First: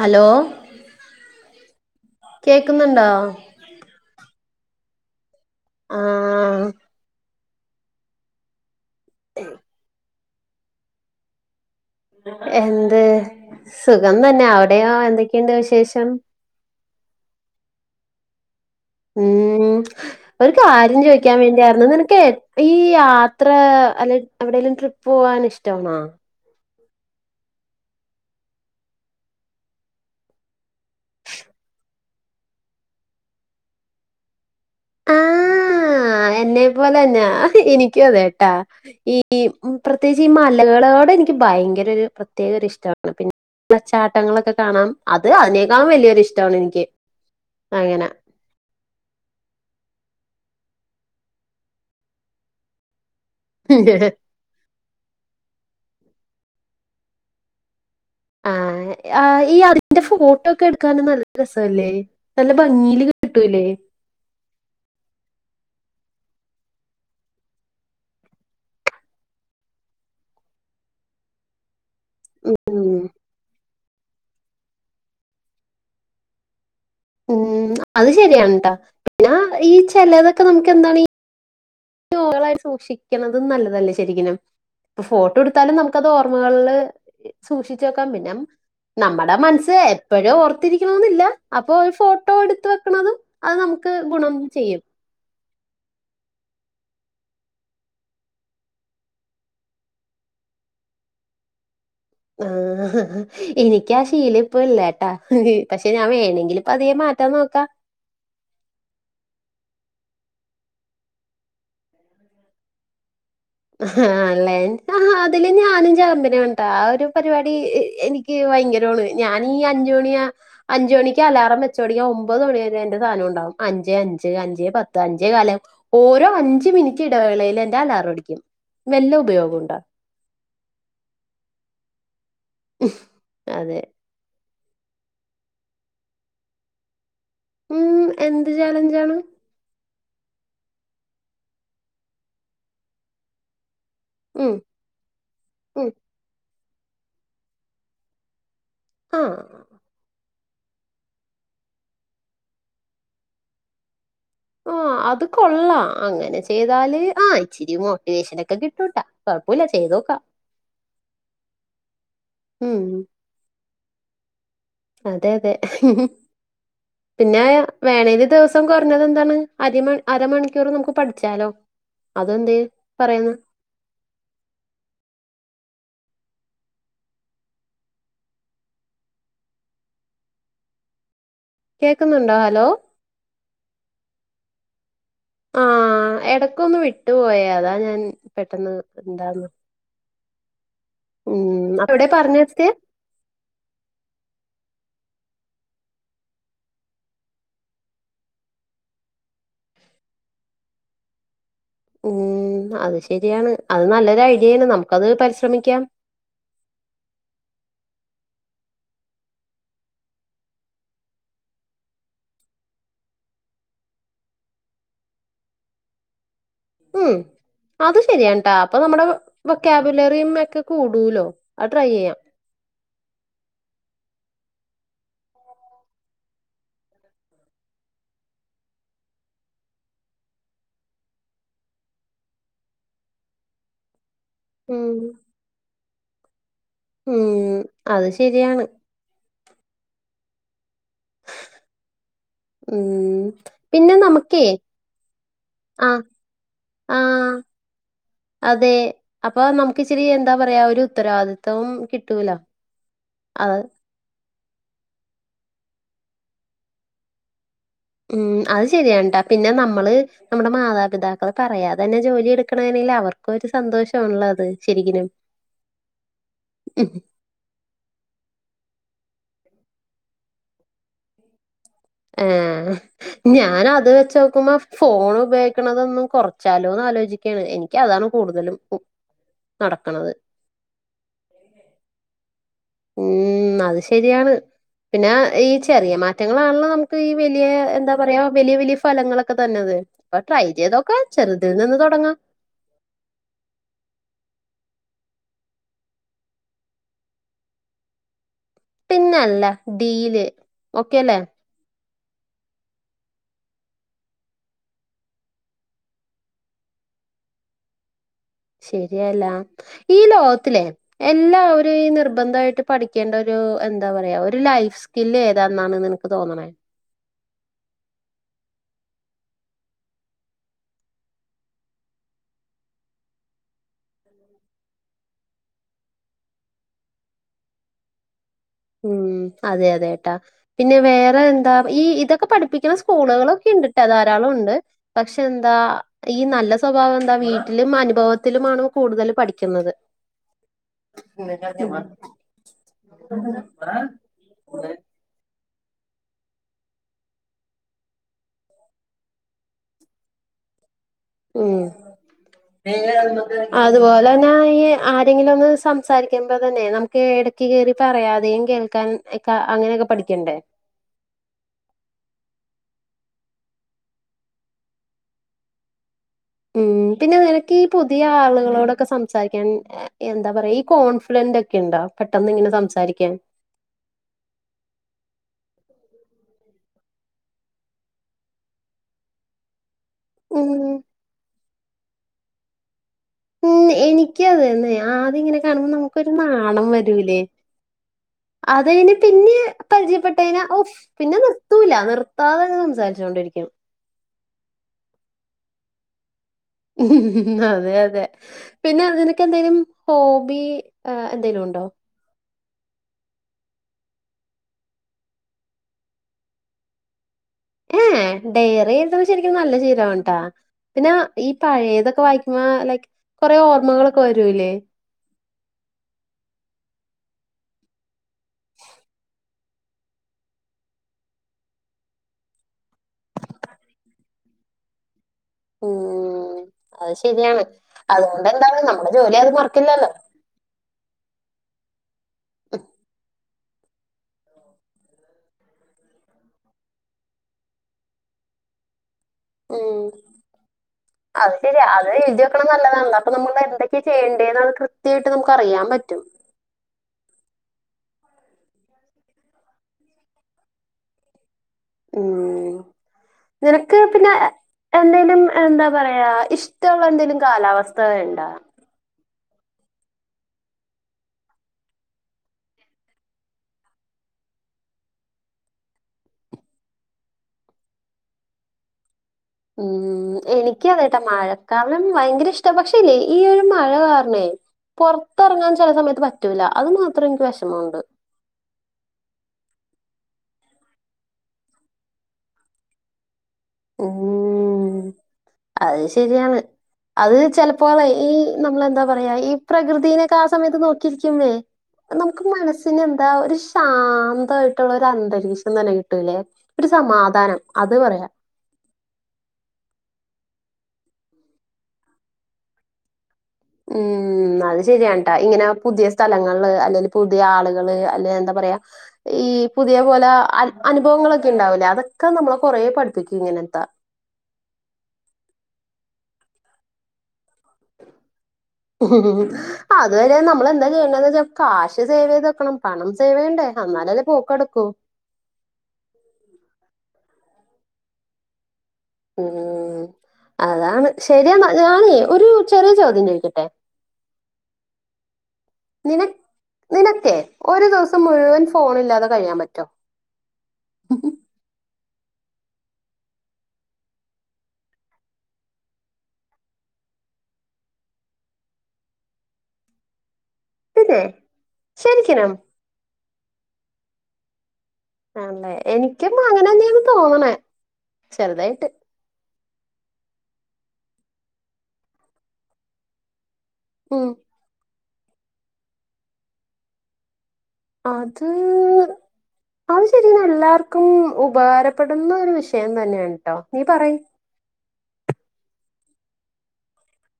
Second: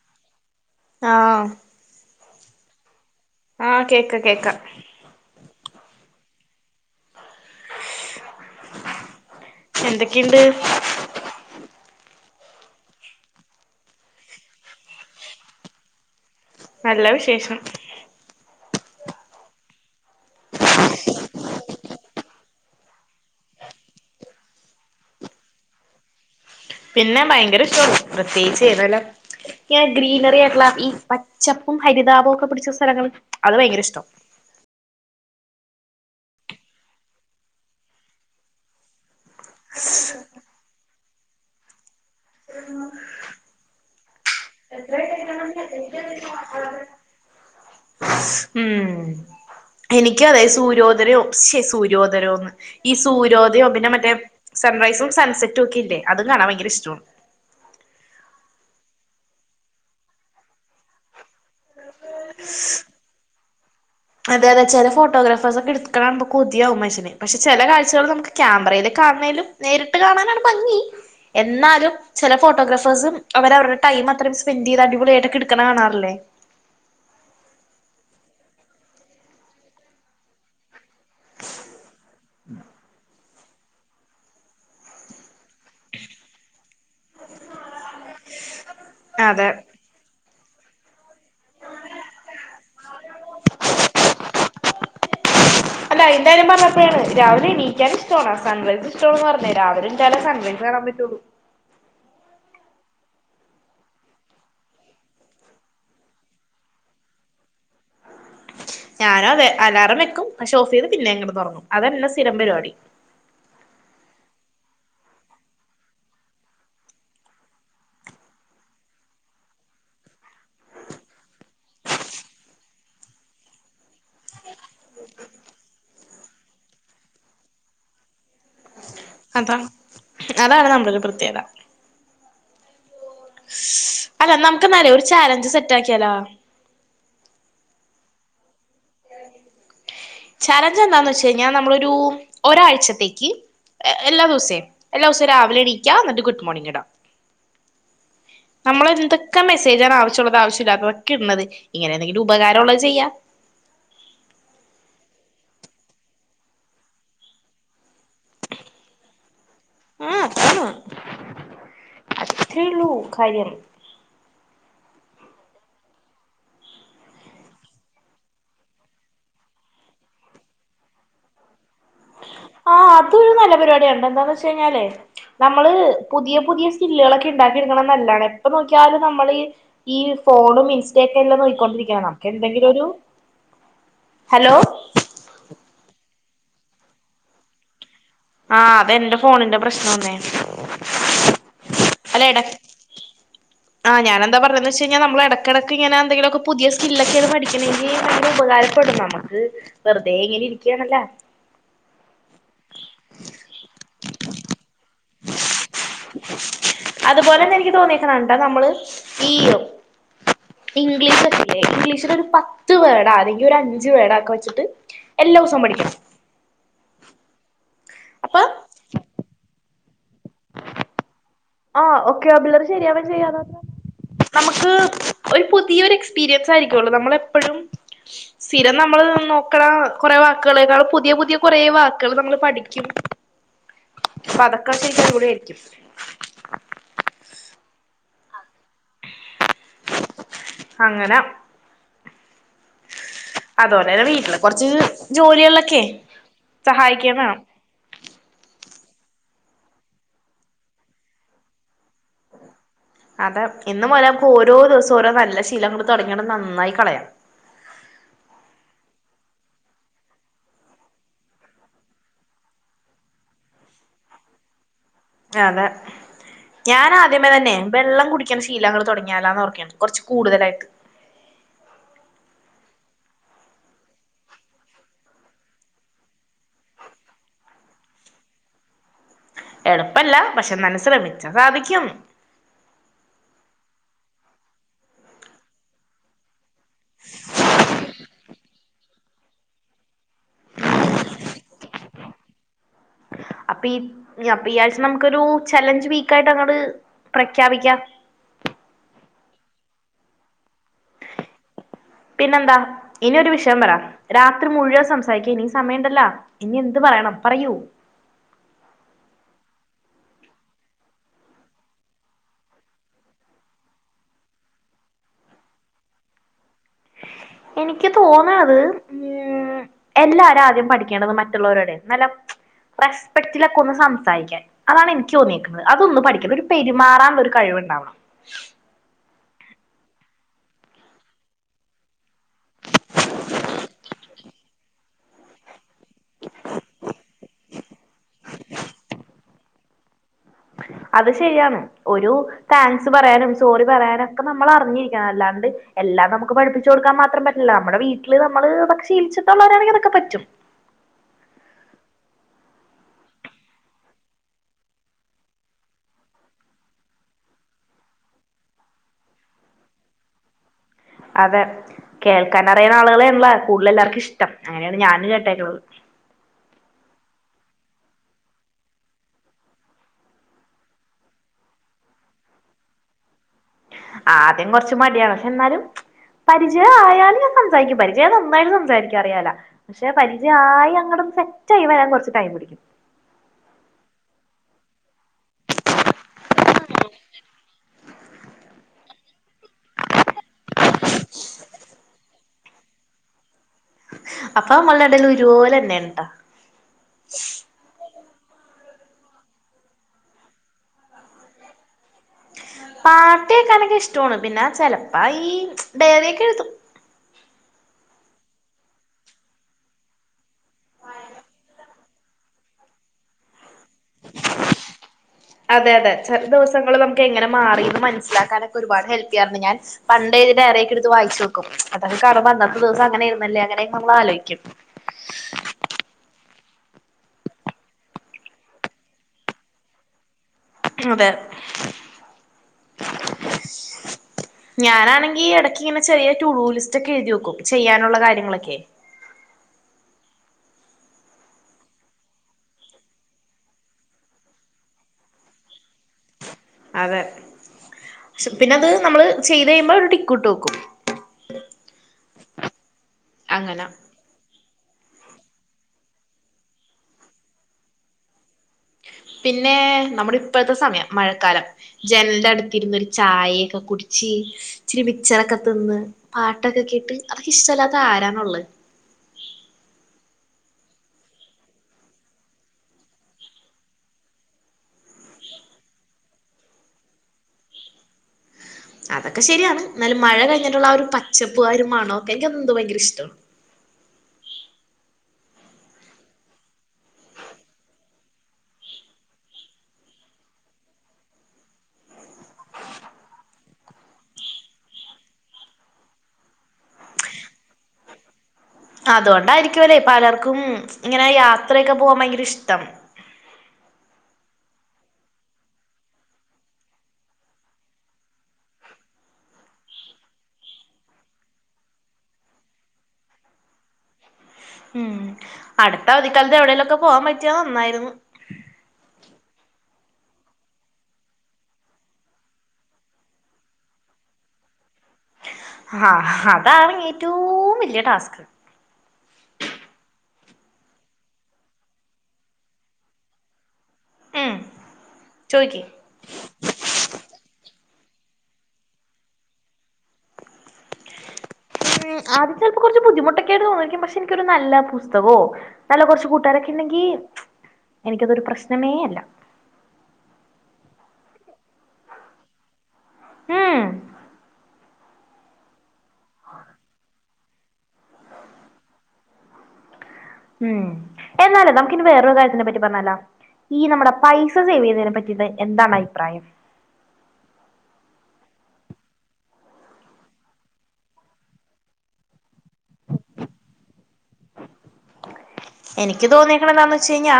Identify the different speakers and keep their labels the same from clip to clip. Speaker 1: Hello
Speaker 2: ആഹ്
Speaker 1: കേക്ക്ന്നുണ്ടോ?
Speaker 2: ആഹ് കേക്ക കേക്ക.
Speaker 1: ആഹ്.
Speaker 2: എന്തെക്കെണ്ട്?
Speaker 1: എന്ത് സുഖം തന്നെ അവിടെയോ എന്തൊക്കെണ്ട് വിശേഷം?
Speaker 2: നല്ല വിശേഷം.
Speaker 1: ഉം ഒരു കാര്യം ചോയ്ക്ക്യാൻ വേണ്ടിയായിരുന്നു നിനക്കെ ഈ യാത്ര അല്ലെ എവിടെലും ട്രിപ്പ് പോവാൻ ഇഷ്ടാണോ?
Speaker 2: പിന്നെ ഭയങ്കര ഇഷ്ട്യാണ് പ്രത്യേച്ച് ഏതോലൊ ഇങ്ങനെ ഗ്രീനറി ആയിട്ട്ള്ള ഈ പച്ചപ്പും ഹരിതാപവും ഒക്കെ പിടിച്ച സ്ഥലങ്ങൾ അത് ഭയങ്കര ഇഷ്ട.
Speaker 1: ആഹ് എന്നെ പോലെന്നാ എനിക്കും അതേട്ടാ ഈ ഈ പ്രത്യേച്ച് ഈ മലകളോടെ എനിക്ക് ഭയങ്കര ഒരു പ്രത്യേക ഒര് ഇഷ്ടാണ് പിന്നെ വള്ളച്ചാട്ടങ്ങളൊക്കെ കാണും അത് അതിനേക്കാളും വെല്ല്യൊരിഷ്ടാണിൻക്ക് അങ്ങന
Speaker 2: ഉം എനിക്കറിയാ സൂരോദരോ ശെ സൂര്യോദരോന്ന് ഈ സൂരോ ര്യോധനം
Speaker 1: അങ്ങനെ
Speaker 2: മറ്റേ സൺറൈസും സൺ സെറ്റൊക്കെല്ലേ അത് കാണാൻ ഭയങ്കരിഷ്ടാണ്.
Speaker 1: ആഹ് ഈ അ [unintelligible] ന്റെ ഫോട്ടോക്കെട്ക്കാന് നല്ല രസോല്ലേ നല്ല ഭംഗില് കിട്ടൂല്ലേ
Speaker 2: അതായതെ ചെലെ ഫോട്ടോഗ്രാഫേഴ്സൊക്കെട്ക്കാണാണുമ്പോ കൊത്യാവും മൻഷ്യന് പക്ഷെ ചെലെ കാഴ്ചകള് നമക്ക് ക്യാമറയില് കാണ്ന്നേലും നേരിട്ട് കാണാനാണ് ഭംഗി എന്നാലും ചെല
Speaker 1: ഉം
Speaker 2: ഫോട്ടോഗ്രാഫേഴ്സും അവര് അവര്ടെ ടൈം മത്രയും സ്പെൻ്റെയ്ത് അടിപൊളിയായിട്ടൊക്കെട്ക്ക്ണെ കാണാറില്ലെ
Speaker 1: ഉം അത് ശെര്യാണ്‌ട്ടോ പിന്നെ ഈ ചെലേലൊക്കെ നമക്കെന്താണി പൂളായി സൂക്ഷിക്ക്ണതും നല്ലതല്ലേ ശെരിക്ക്നും ഫോട്ടെട്ത്താലും നമക്കത് ഓർമ്മകൾള് സൂക്ഷിച്ച വെക്കാം പിന്നെം നമ്മടെ
Speaker 2: അതെ
Speaker 1: മനസ്സ് എ പ്പഴും ഓർത്തിരിക്കണോന്നില്ല അപ്പൊ ഒരു ഫോട്ടോ എടുത്ത് വെക്ക്ണത് അത് നമക്ക് ഗുണം ചെയ്യും
Speaker 2: അല്ല എന്തായാലും പറഞ്ഞപ്പോഴാണ് രാവിലെ [unintelligible] രാവിലെണീക്കണം സ സൺ റൈസിഷ്ടിണന്ന് പർഞ്ഞേ രാവിലെണീറ്റാലേ സൺറൈസ് കാണൻ പറ്റൊള്ളൂ
Speaker 1: ആഹ് എനിക്കാ ശീലപ്പല്ലാട്ടാ പക്ഷെ ഞാൻ വേണെങ്കില് പതിയെ മാറ്റാൻ നോക്കാ.
Speaker 2: ഞാന വെ അലാറം വെക്കും പക്ഷെ ഓഫെയ്ത് പിന്നെം കെടന്നൊറങ്ങും അതെന്നെ സ്ഥിരം പരിവാടി.
Speaker 1: [unintelligible] അതില് ഞാനും ചാമ്പലേനി ട്ടാ ആ ഒര് പരിവാടി എ എനി ക്ക് ഭയങ്കര പണ്യായി ഞാനീ അഞ്ച് മണിയാ അഞ്ച് മണിക്ക് അലാറാം വെച്ചോട്ങ്ങ്യാ ഒമ്പത് മണി വരെ ഇന്റെ സാനണ്ടാവും അഞ്ചേ അഞ്ച്, അഞ്ചേ പത്ത്, അഞ്ചേ കാല ഓരോ അഞ്ച് മിനിറ്റ് ഇടവേളയില് എന്റെലാറടിക്കും
Speaker 2: അതാ
Speaker 1: വെല്ലുപയോഗണ്ടോ
Speaker 2: അതാണ് നമ്മടൊരു പ്രത്യേകത.
Speaker 1: ഉം അതെ
Speaker 2: അല്ല നമക്കെന്നാലെ ഒരു ചാലഞ്ച് സെറ്റാക്ക്യാലോ?
Speaker 1: ഉം എന്ത് ചാലഞ്ചാണ്?
Speaker 2: ചലഞ്ച് എന്താന്ന് വെച്ചഴിഞ്ഞാ നമ്മളൊരു ഒരാഴ്ചത്തേക്ക് എ എല്ലാ
Speaker 1: ഉം
Speaker 2: ദിവസേം എല്ലാസോം
Speaker 1: ഉം.
Speaker 2: രാവിലെണിക്ക ന്നട്ട് ഗുഡ് മോണിംഗ്ടാ
Speaker 1: ആ.
Speaker 2: നമ്മളെന്തൊക്കെ മെസ്സേജാണ് ആവശ്യമുള്ളത് ആവശ്യല്ലതതൊക്കെട്ണത് ഇങ്ങനെ ന്തെങ്കിലുപകാരള്ളത് ചെയ്യാ
Speaker 1: ആഹ് അത് കൊള്ളാം അങ്ങനെ ചെയ്താല് ആഹ് ഇച്ചിരി മോ ട്ടിവേഷനൊക്കെ കിട്ടൂട്ടാ കൊഴപ്പല്ല ചെയ്തോക്കാ.
Speaker 2: ആഹ്
Speaker 1: ഉം.
Speaker 2: അത്രേള്ളൂ കാര്യം.
Speaker 1: അതെ യതെ പിന്നെ വേണേന്ന് ദിവസം കൊർഞ്ഞത് എന്താണ് അരമ അരമണിക്കൂറ് നമക്ക് പഠിച്ചാലോ. അതെന്തേ
Speaker 2: ആഹ് അതൊരു
Speaker 1: പറയുന്നു
Speaker 2: നല്ല പരിപാട്യാണ് ട്ടോ എന്താന്ന് വെച്ചഴിഞ്ഞാലേ. നമ്മള് പുതിയ പുതിയ സ്കില്ലെളൊ ക്കിണ്ടാക്കിട്ക്ക്ണ നല്ലാണ് എപ്പൊ നോക്ക്യാലും നമ്മളീ ഈ ഫോണും ഇൻസ്റ്റൊക്കെ ല്ലേ നോക്കിക്കൊണ്ടിരിക്കണ
Speaker 1: കേക്കുന്നുണ്ടോ ഹലോ
Speaker 2: അപ്പെന്തെങ്കിലൊരു ഹലോ
Speaker 1: ആഹ് എടക്കൊന്ന് വിട്ട് പോയ അതാ ഞാൻ പെട്ടെന്ന്
Speaker 2: ആഹ് അതെന്റെ
Speaker 1: എന്താന്ന്
Speaker 2: ഫോണിന്റെ പ്രശ്നാ ന്നേ
Speaker 1: ഉം അപ്പെവടെ പർഞ്ഞെത്യെ?
Speaker 2: ആഹ് ഞാനെന്താ പർഞ്ഞതച്ചഴ്ഞ്ഞാ നമ്മളെടക്കെടക്ക് ഇങ്ങനെ എന്തെങ്കിലൊക്കെ പുതിയ സ്കില്ലൊക്കെ പഠിക്കണെങ്കി അ [unintelligible] ഉപകാര പ്പെടും നമ്മക്ക് വെറ്തെയിങ്ങനിരിയ്ക്കാണല്ല
Speaker 1: ഉം അത് ശെര്യാണ് അത് നല്ലൊരൈഡ്യേണ് നമക്കത് പരിശ്രമിക്കാം.
Speaker 2: അത്പോലെന്നെ എനിക്ക് തോന്നീക്ക്ണ് ട്ടോ നമ്മള് ഈ ഇംഗ്ലീഷൊക്കെല്ലേ ഇംഗ്ലീഷൊക്കെ ഒരുപത്ത് വേഡോ അല്ലെങ്കി ഒരു അഞ്ചു വേഡോ ഒക്കെ വെച്ചിട്ട് എല്ലോസം പഠിക്കണം
Speaker 1: ഉം അത് ശരിയാണ് ട്ടാ അപ്പൊ നമ്മുടെ വെക്കാബുലറിയുമൊക്കെ കൂടൂലോ അത് ട്രൈ
Speaker 2: ആഹ്
Speaker 1: ചെയ്യാം
Speaker 2: വൊക്കബുലറി ശരിയാവാൻ ചെയ്യാന്നറിഞ്ഞേ നമുക്ക് ഒരു പുതിയ ഒരു എക്സ്പീരിയൻസ് ആയിരിക്കുള്ളൂ നമ്മളെപ്പഴും സ്ഥിരം നമ്മള് നോക്കണ കൊറെ വാക്കുകളെക്കാളും പുതിയ പുതിയ കൊറെ വാക്കുകള് നമ്മൾ പഠിക്കും അപ്പതൊക്കെ
Speaker 1: ഉം
Speaker 2: ശരിയാവൂലെരിക്കും
Speaker 1: ഉം അത് ശരിയാണ്
Speaker 2: അങ്ങനെ
Speaker 1: ഉം പിന്നെ
Speaker 2: അതോലെന്നെ വീട്ടിലെ
Speaker 1: നമുക്കേ
Speaker 2: കൊറച്ച് ജോലികളൊക്കെയെ
Speaker 1: ആ
Speaker 2: സഹായിക്കണം
Speaker 1: ആ അതെ അപ്പൊ നമുക്ക് ഇച്ചിരി എന്താ പറയാ ഒരു ഉത്തരവാദിത്തം കിട്ടൂലൊ
Speaker 2: അതെ ഇന്ന് മുതലെക്കോരോ ദിവസം ഓരോ നല്ല ശീലങ്ങൾ തൊടങ്ങിട്ട് നന്നായി കളയാം
Speaker 1: ഉം അത് ശരിയാണ് ട്ടാ പിന്നെ നമ്മള് നമ്മുടെ മാതാപിതാക്കള് പറയാതെ തന്നെ ജോലിയെടുക്കണെയിലവർക്കൊരു സന്തോഷവാണല്ലോ അത് ശരിക്കിനും
Speaker 2: അതെ ഞാന ദ്യമേതന്നെ വെള്ളം കുടിക്കണ ശീലങ്ങട് തുടങ്ങിയാലോന്നോർക്കാണ് കൊറച്ച് കൂടുതലായിട്ട്
Speaker 1: ഏഹ് ഞാനത് വെച്ചോക്കുമ്പോ ഫോണുപയോഗിക്കണതൊന്ന്‌ കൊറച്ചാലോന്ന് ആലോചിക്കയാണ് എനിക്ക് എനിക്കതാണ് കൂടുതലും നടക്കണത്.
Speaker 2: എളുപ്പല്ല പക്ഷെന്നാലും ശ്രമിച്ചാ സാധിക്കും
Speaker 1: ഉം അത് ശരിയാണ് പിന്നെ ഈ ചെറിയ മാ റ്റങ്ങളാണല്ലോ നമുക്ക് ഈ വലിയ എന്താ പറയാ വലിയ വലിയ ഫ് ഫലങ്ങളൊക്കെ തന്നെത് അപ്പൊ ട്രൈ ചെയ്തോക്കാ ചെറുതിൽ നിന്ന് തൊടങ്ങാം
Speaker 2: അപ്പൊ ഈ അപ്പൊ ഈ ആഴ്ച നമുക്കൊരു ചലഞ്ച് വീക്കായിട്ട് അങ്ങട് പ്രഖ്യാപിക്കാം
Speaker 1: പിന്നല്ല ഡീല് ഓക്കെയല്ലേ
Speaker 2: പിന്നെന്താ ഇനിയൊരു വിഷയം പറ രാത്രി മുഴുവൻ സംസാരിക്കാ ഇനി സമയണ്ടല്ലാ ഇനി എന്ത് പറയണം പറയൂ
Speaker 1: ശെരിയാല്ല ഈ ലോകത്തിലെ എല്ലാ ഒര് നിർബന്ധയിട്ട് പഠിക്കേണ്ട ഒരു എന്താ പറയാ ഒരു ലൈഫ് സ്കില്ല് ഏതാണ്ന്നാണ് നിനക്ക് തോന്നണേ
Speaker 2: എനിക്ക് തോന്നണത് ഉം എല്ലാരും ആദ്യം പഠിക്കേണ്ടത് മറ്റുള്ളോരോടെ നല്ല റെസ്പെക്റ്റിലൊക്കെ ഒന്ന് സംസാരിക്കാൻ അതാണ് എനിക്ക് തോന്നിയേക്കുന്നത് അതൊന്നും പഠിക്കണം ഒരു പെരുമാറാനുള്ള ഒരു കഴിവുണ്ടാവണം
Speaker 1: ഉം അതെ അതെ ട്ടാ പിന്നെ വേറെ എന്താ ഈ ഇതൊക്കെ പഠിപ്പിക്കണ സ്കൂളുകളൊക്കെ ഇണ്ടിട്ട ധാരാളവൊണ്ട് പക്ഷെ ഇതെന്താ ഈ നല്ല സ്വഭാവം എന്താ വീട്ടിലും അനുഭവത്തിലുമാണ് കൂടുതല് പഠിക്കുന്നത്
Speaker 2: അത് ശെരിയാണ് ഒരു താങ്ക്സ് പറയാനും സോറി പറയാനും ഒക്കെ നമ്മളറിഞ്ഞിരിക്കണം അല്ലാ ണ്ട് എല്ലാം നമുക്ക് പഠിപ്പിച്ച് കൊടുക്കാൻ മാത്രം പറ്റില്ല നമ്മുടെ വീട്ടില് നമ്മള് ശീലിച്ചിട്ടോള്ളവരാണെങ്കി അതൊക്കെ പറ്റും
Speaker 1: ഉം [unintelligible] അതുപോലെ തന്നെ ഈ ആരെങ്കിലും ഒന്ന് സംസാരിക്കുമ്പോ തന്നെ നമ് ക്ക് എടക്ക് കേറി പറയാതെയും കേൾക്കാൻ ക്ക അങ്ങനെയൊക്കെ പഠിക്കണ്ടേ
Speaker 2: അതെ കേൾക്കാനറിയണ ആളുകളേൻള്ള കൂടുല്ലെല്ലാർക്കും ഇഷ്ട്ടം അങ്ങനെയാണ് ഞാൻ കേട്ടേക്കണത്.
Speaker 1: ഉം പിന്നെ നിനക്കീ പുതിയ ആളുകളോടൊക്കെ സംസാരിക്കാൻ. എ എന്താ പറയാ ഈ കോൺഫിഡന്റ്ക്കെണ്ടൊ പെട്ടെന്ന് ഇങ്ങനെ സംസാരിക്കാൻ.
Speaker 2: ആദ്യം കൊർച്ച് മടിയാണ് പക്ഷെ എന്നാലും. പരിജയം ആയാലും ഞാൻ സംസാരിക്കും പരിജയം നന്നായാലും സംസാരിക്കും അറിയാല. പക്ഷെ
Speaker 1: ഉം
Speaker 2: പരിജായി അങ്ങടൊന്ന് സെറ്റായി വെരാൻ കൊർച്ച് ടൈം പിടിക്കും.
Speaker 1: ഉം എനിക്കു അതന്നെ ആദ്യം ഇങ്ങനെ കാണുമ്പം നമുക്കൊരു നാണം വെരൂലേ? അതയ്ഞ്ഞ് പിന്നെ പരിജയ പ്പെട്ടയ്ഞ്ഞാ ഒഫ് പിന്നെ നിർത്തൂല നിർത്താതങ്ങ് സംസാരിച്ചോണ്ടിരിക്കും.
Speaker 2: അപ്പൊ അമ്മള രണ്ടേരും ഒരുപോലന്നാണ് ട്ടാ.
Speaker 1: അതെ അതെ. പിന്നെ നിനക്കെന്തേലും ഹോബി ആ എന്തേലുണ്ടോ?
Speaker 2: പാട്ടേക്കാനൊക്കെ ഇഷ്ട്ടോണ് പിന്നെ ചെലപ്പ ഈ സെയറിയൊക്കെ എഴുതും.
Speaker 1: ഏഹ് ഡയറി എഴുതണ ശെരിക്കും നല്ല ശീലാൺട്ട പിന്നെ ഈ പഴയതൊക്കെ വായിക്കുംമ്പ ലൈക്ക് കൊറേ ഓർമ്മകളൊക്കെ വരൂല്ലേ?
Speaker 2: അതെ അതെ ചെല ദിവസങ്ങൾ നമുക്കെങ്ങനെ മാറീന്ന് മനസ്സിലാക്കാനൊക്കെ ഒരുപാട് ഹെൽപ്പെയ്യാറുണ്ട് ഞാൻ. പണ്ടെഴ്തിയ ഡയറിയൊക്കെട്ത്ത് വായിച്ചോക്കും അതൊക്കെ കാണുംമ്പൊ അന്നത്തെ ദിവസം അങ്ങനേര്ന്നല്ലേ അങ്ങനേം നമ്മൾ ആലോയ്ക്കും.
Speaker 1: ഉം അത് ശെരിയാണ് അതുകൊണ്ടെന്താണ് നമ്മുടെ ജോലി അത് മറക്കില്ലല്ലോ.
Speaker 2: അതെ.
Speaker 1: [inaudible]
Speaker 2: ഞാനാണെങ്കി ഈ എടക്കിങ്ങനെ ചെറിയ ടൂ ലിസ്റ്റ്ക്കെ എഴുതി വെക്കും ചെയ്യാനൊള്ള കാര്യങ്ങളൊക്കെ.
Speaker 1: ഉം. അത് ശെരിയാ അത് എഴുതി വെക്കണത് നല്ലതാണല്ലോ അപ്പൊ നമ്മൾ എന്തൊക്കെ ചെയ്യേണ്ടേന്ന് അത് കൃത്യായിട്ട് നമുക്കറിയാൻ പറ്റും.
Speaker 2: അതെ ശെ പിന്നത് നമ്മള് ചെയ്ത് കഴിയുംമ്പോ ഒരു ട്ടിക്കൂട്ട് വെക്കും.
Speaker 1: ഉം
Speaker 2: അങ്ങനെ
Speaker 1: നിനക്ക്. പിന്നെ എന്തേലും എന്താ പറയാ ഇഷ്ട്ടൊള്ള എന്തേലും കാലാവസ്ഥ ഇണ്ടാ
Speaker 2: പിന്നെ നമ്മടെ ഇപ്പഴ്ത്തെ സമയം മഴക്കാലം. ജനൽന്റെടുത്ത് ഇരുന്ന് ഒരു ചായക്കെ കുടിച്ച്. ഇച്ചിരി മിച്ചറൊക്ക തിന്ന് പാട്ടൊക്കെ കേട്ട് അതൊക്കെ ഇഷ്ട്ടല്ലാത്ത ആരാണുള്ള
Speaker 1: ഉം എനിക്ക് അതേട്ടാ മഴക്കാലം ഭയങ്കര ഇഷ്ട്ടാ പക്ഷേല്ലേ ഈ ഒരു മഴ കാർണേ. പൊർത്തെർങ്ങാൻ ചെല സമയത്ത് പറ്റൂല്ല അത് മാത്രം എനിക്ക് വെഷ്മൊണ്ട്.
Speaker 2: അതൊക്കെ ശെരിയാണ് എന്നാലും മഴ കഴിഞ്ഞിട്ടൊള്ള ആ ഒരു പച്ചപ്പും ആ ഒരു മണോക്കെ എനിക്കെന്തോ ഭയങ്കര ഇഷ്ട്ടാണ്.
Speaker 1: ഉം അത് ശെരിയാണ്. അത് ചെൽപ്പോലെ ഈ നമ്മളെന്താ പറയാ ഈ പ്രകൃതീനൊക്കെ ആ സമയത്ത് നോക്കിയിരിക്കുമ്പേ നമുക്ക് മനസ്സിനെന്താ ഒരു ശാന്തായിട്ടൊള്ള ഒരു അന്തരീക്ഷം തന്നെ കിട്ടൂല്ലേ. ഒരു സമാധാനം അത് പറയാ.
Speaker 2: അതോണ്ടായിരിക്കൂല്ലെ പലർക്കും ഇങ്ങനെ യാത്രയൊക്ക പോവാൻ ഭയങ്കര ഇഷ്ട്ടം.
Speaker 1: ഉം അത് ശരിയാൺട്ടാ ഇങ്ങനെ പുതിയ സ്ഥലങ്ങൾല് അല്ലെങ്കി പുതിയ ആളുകള് അല്ലെ എന്താ പറയാ. ഈ പുതിയ പോല അ അനുഭവങ്ങളൊക്കെ ഇണ്ടാവൂലേ അതൊക്കെ നമ്മളെ കൊറേ പഠിപ്പിക്കും ഇങ്ങനത്ത
Speaker 2: ഉം അടുത്ത അവധിക്കാലത്ത് എവിടേലൊക്കെ പോവാൻ പറ്റിയാ നന്നായിരുന്നു.
Speaker 1: [inaudible] അതുവരെ നമ്മൾ എന്താ ചെയ്യേണ്ടന്ന് വെച്ചാ കാശ് സേവെയ്ത് വെക്കണം പണം സേവെയ്യണ്ടേ അന്നാലല്ലേ പോ കൊട്ക്കൂ.
Speaker 2: ഹാ ഹതാണ് ഏറ്റവൂം വല്യ ടാസ്ക്.
Speaker 1: ഉം അതാണ് ശരിയെന്നാ ഞാനെ ഒരു ചെറിയ ചോദ്യം ചോയിക്കട്ടെ
Speaker 2: ഉ ചോയ്ക്കി
Speaker 1: നിന നിനക്കേ ഒരു ദിവസം മുഴുവൻ ഫോൺ ഇല്ലാതെ കഴിയാൻ പറ്റോ ഉഹും
Speaker 2: ആദ്യം ചിലപ്പോ കുറച്ചു ബുദ്ധിമുട്ടൊക്കെ ആയിട്ട് തോന്നിക്കും പക്ഷെ എനിക്കൊരു നല്ല പുസ്തകോ നല്ല കുറച്ച് കൂട്ടുകാരൊക്കെ ഉണ്ടെങ്കി എനിക്കതൊരു പ്രശ്നമേ അല്ല
Speaker 1: ഇല്ലേ ശരിക്കനും
Speaker 2: ഉം
Speaker 1: ആല്ലെ എനിക്ക അങ്ങനെന്നെയന്ന് തോന്നണേ ചെറുതായിട്ട്
Speaker 2: ഉം എന്നാലേ നമുക്ക് ഇനി വേറരു കാര്യത്തിനെ പറ്റി പറഞ്ഞാല ഈ നമ്മുടെ
Speaker 1: ഉം
Speaker 2: പൈ സ സേവ് ചെയ്യുന്നതിനെ പറ്റിട്ട് എന്താണ് അഭിപ്രായം
Speaker 1: അത് അത് ശരി എല്ലാവർക്കും ഉപകാരപ്പെടുന്ന ഒരു വിഷയം തന്നെയാണ് കേട്ടോ നീ പറയ്
Speaker 2: എനിക്ക് തോന്നീക്കണത് എന്താന്ന് വെച്ച് കഴിഞ്ഞാ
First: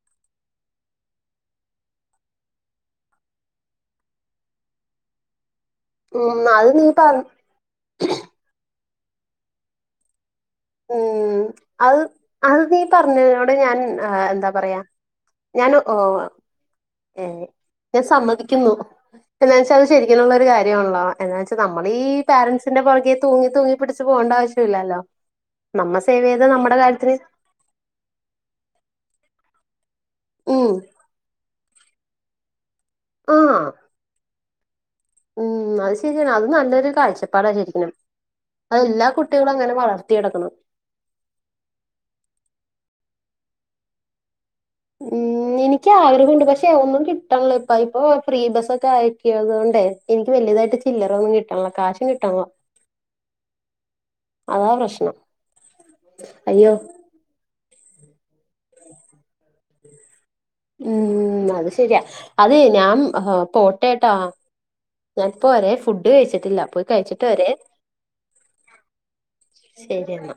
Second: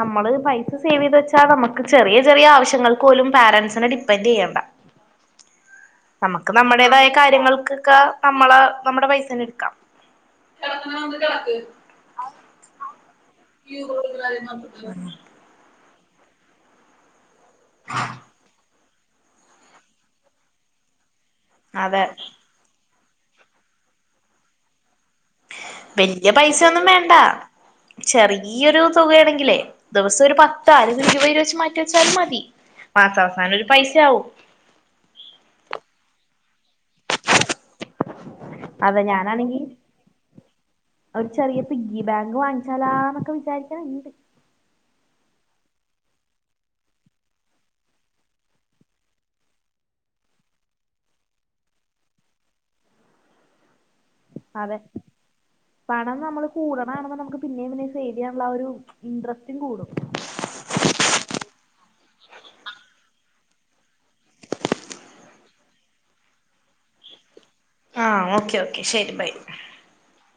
Speaker 2: നമ്മള് പൈസ സേവ് ചെയ്തു വെച്ചാൽ നമുക്ക് ചെറിയ ചെറിയ ആവശ്യങ്ങൾക്ക് പോലും പാരൻറ്സിനെ ഡിപ്പെൻഡ് ചെയ്യേണ്ട
Speaker 1: ഉം
Speaker 2: നമുക്ക്
Speaker 1: അത് നീ
Speaker 2: നമ്മുടേതായ
Speaker 1: പറ
Speaker 2: കാര്യങ്ങൾക്കൊക്കെ നമ്മളെ നമ്മുടെ പൈസേന്ന എടുക്കാം
Speaker 1: ഉം അത് അത് നീ പറഞ്ഞതിനോടെ ഞാൻ എന്താ പറയാ ഞാൻ ഏ ഞാൻ സമ്മതിക്കുന്നു എന്താന്ന് വച്ചാൽത് ശരിക്കുള്ളള്ളരു കാര്യമാണല്ലോ എന്ന് വെച്ച്
Speaker 2: അതെ
Speaker 1: നമ്മളീഈ പോരൻസ് ന്റെ പുറകെ തൂങ്ങി തൂങ്ങി പിടിച്ചച്ച് പോകണ്ട ആവശ്യമില്ലല്ലോ നമ്മ സേവ്
Speaker 2: വല്യയ
Speaker 1: ചെയ്ത് നമ്മുടെ
Speaker 2: പൈസൊന്നും വേണ്ട
Speaker 1: കാര്യത്തിന്
Speaker 2: ചെറിയൊരു തുകയാണെങ്കിലേ ദിവസം ഒരു പത്ത
Speaker 1: ഉം
Speaker 2: അല്ലങ്കത് ഇരുപത് രൂവ വച്ച്മാറ്റി വച്ചാലും മതി മാസ
Speaker 1: ആ
Speaker 2: അവസാനം ഒരു പൈസയാവും
Speaker 1: ഉം അത് ശരിയാണ് അത് നല്ലൊരു കാഴ്ചപ്പാടാ ശെരിക്കനും അത
Speaker 2: അതെ
Speaker 1: എല്ലാ കുട്ടികളും
Speaker 2: ഞാനാണെങ്കി
Speaker 1: അങ്ങനെ വളർത്തിയെടുക്കണം
Speaker 2: ഒരു ചെറിയ പിഗ്ഗി ബാങ്ക് വാങ്ങിച്ചാലാന്നൊക്കെ വിചാരിക്കാണ്ട്
Speaker 1: ഉം എനിക്ക് ആഗ്രഹം ഒണ്ട് പക്ഷെ ഒന്നും കിട്ടല്ല ഇപ്പ ഇപ്പൊ ഫ്രീ ബസ്സ ഒക്കെ ആക്കിയ തുകൊണ്ടേ എനിക്ക് വലിയതായിട്ട് ചില്ലറൊന്നും കിട്ടണല്ലോ കാശും കിട്ടള്ള
Speaker 2: അതെ പണം നമ്മള്
Speaker 1: അയ്യോ
Speaker 2: കൂടണ കാണുമ്പം നമുക്ക് പിന്നേം പിന്നെം സേവ് ചെയ്യാനുള്ള ആ ഒരു ഇൻറ്രസ്റ്റും കൂടും
Speaker 1: ഉം അത് ശരിയാ അതെ ഞാൻ പോട്ടേട്ടാ ഞാനിപ്പോ വരെ ഫുഡ് കഴിച്ചിട്ടില്ല പോയി കഴിച്ചിട്ട് വരെ
Speaker 2: ആഹ് ഓക്കെ ഓക്കെ ശരി ബൈ
Speaker 1: ശരിയന്ന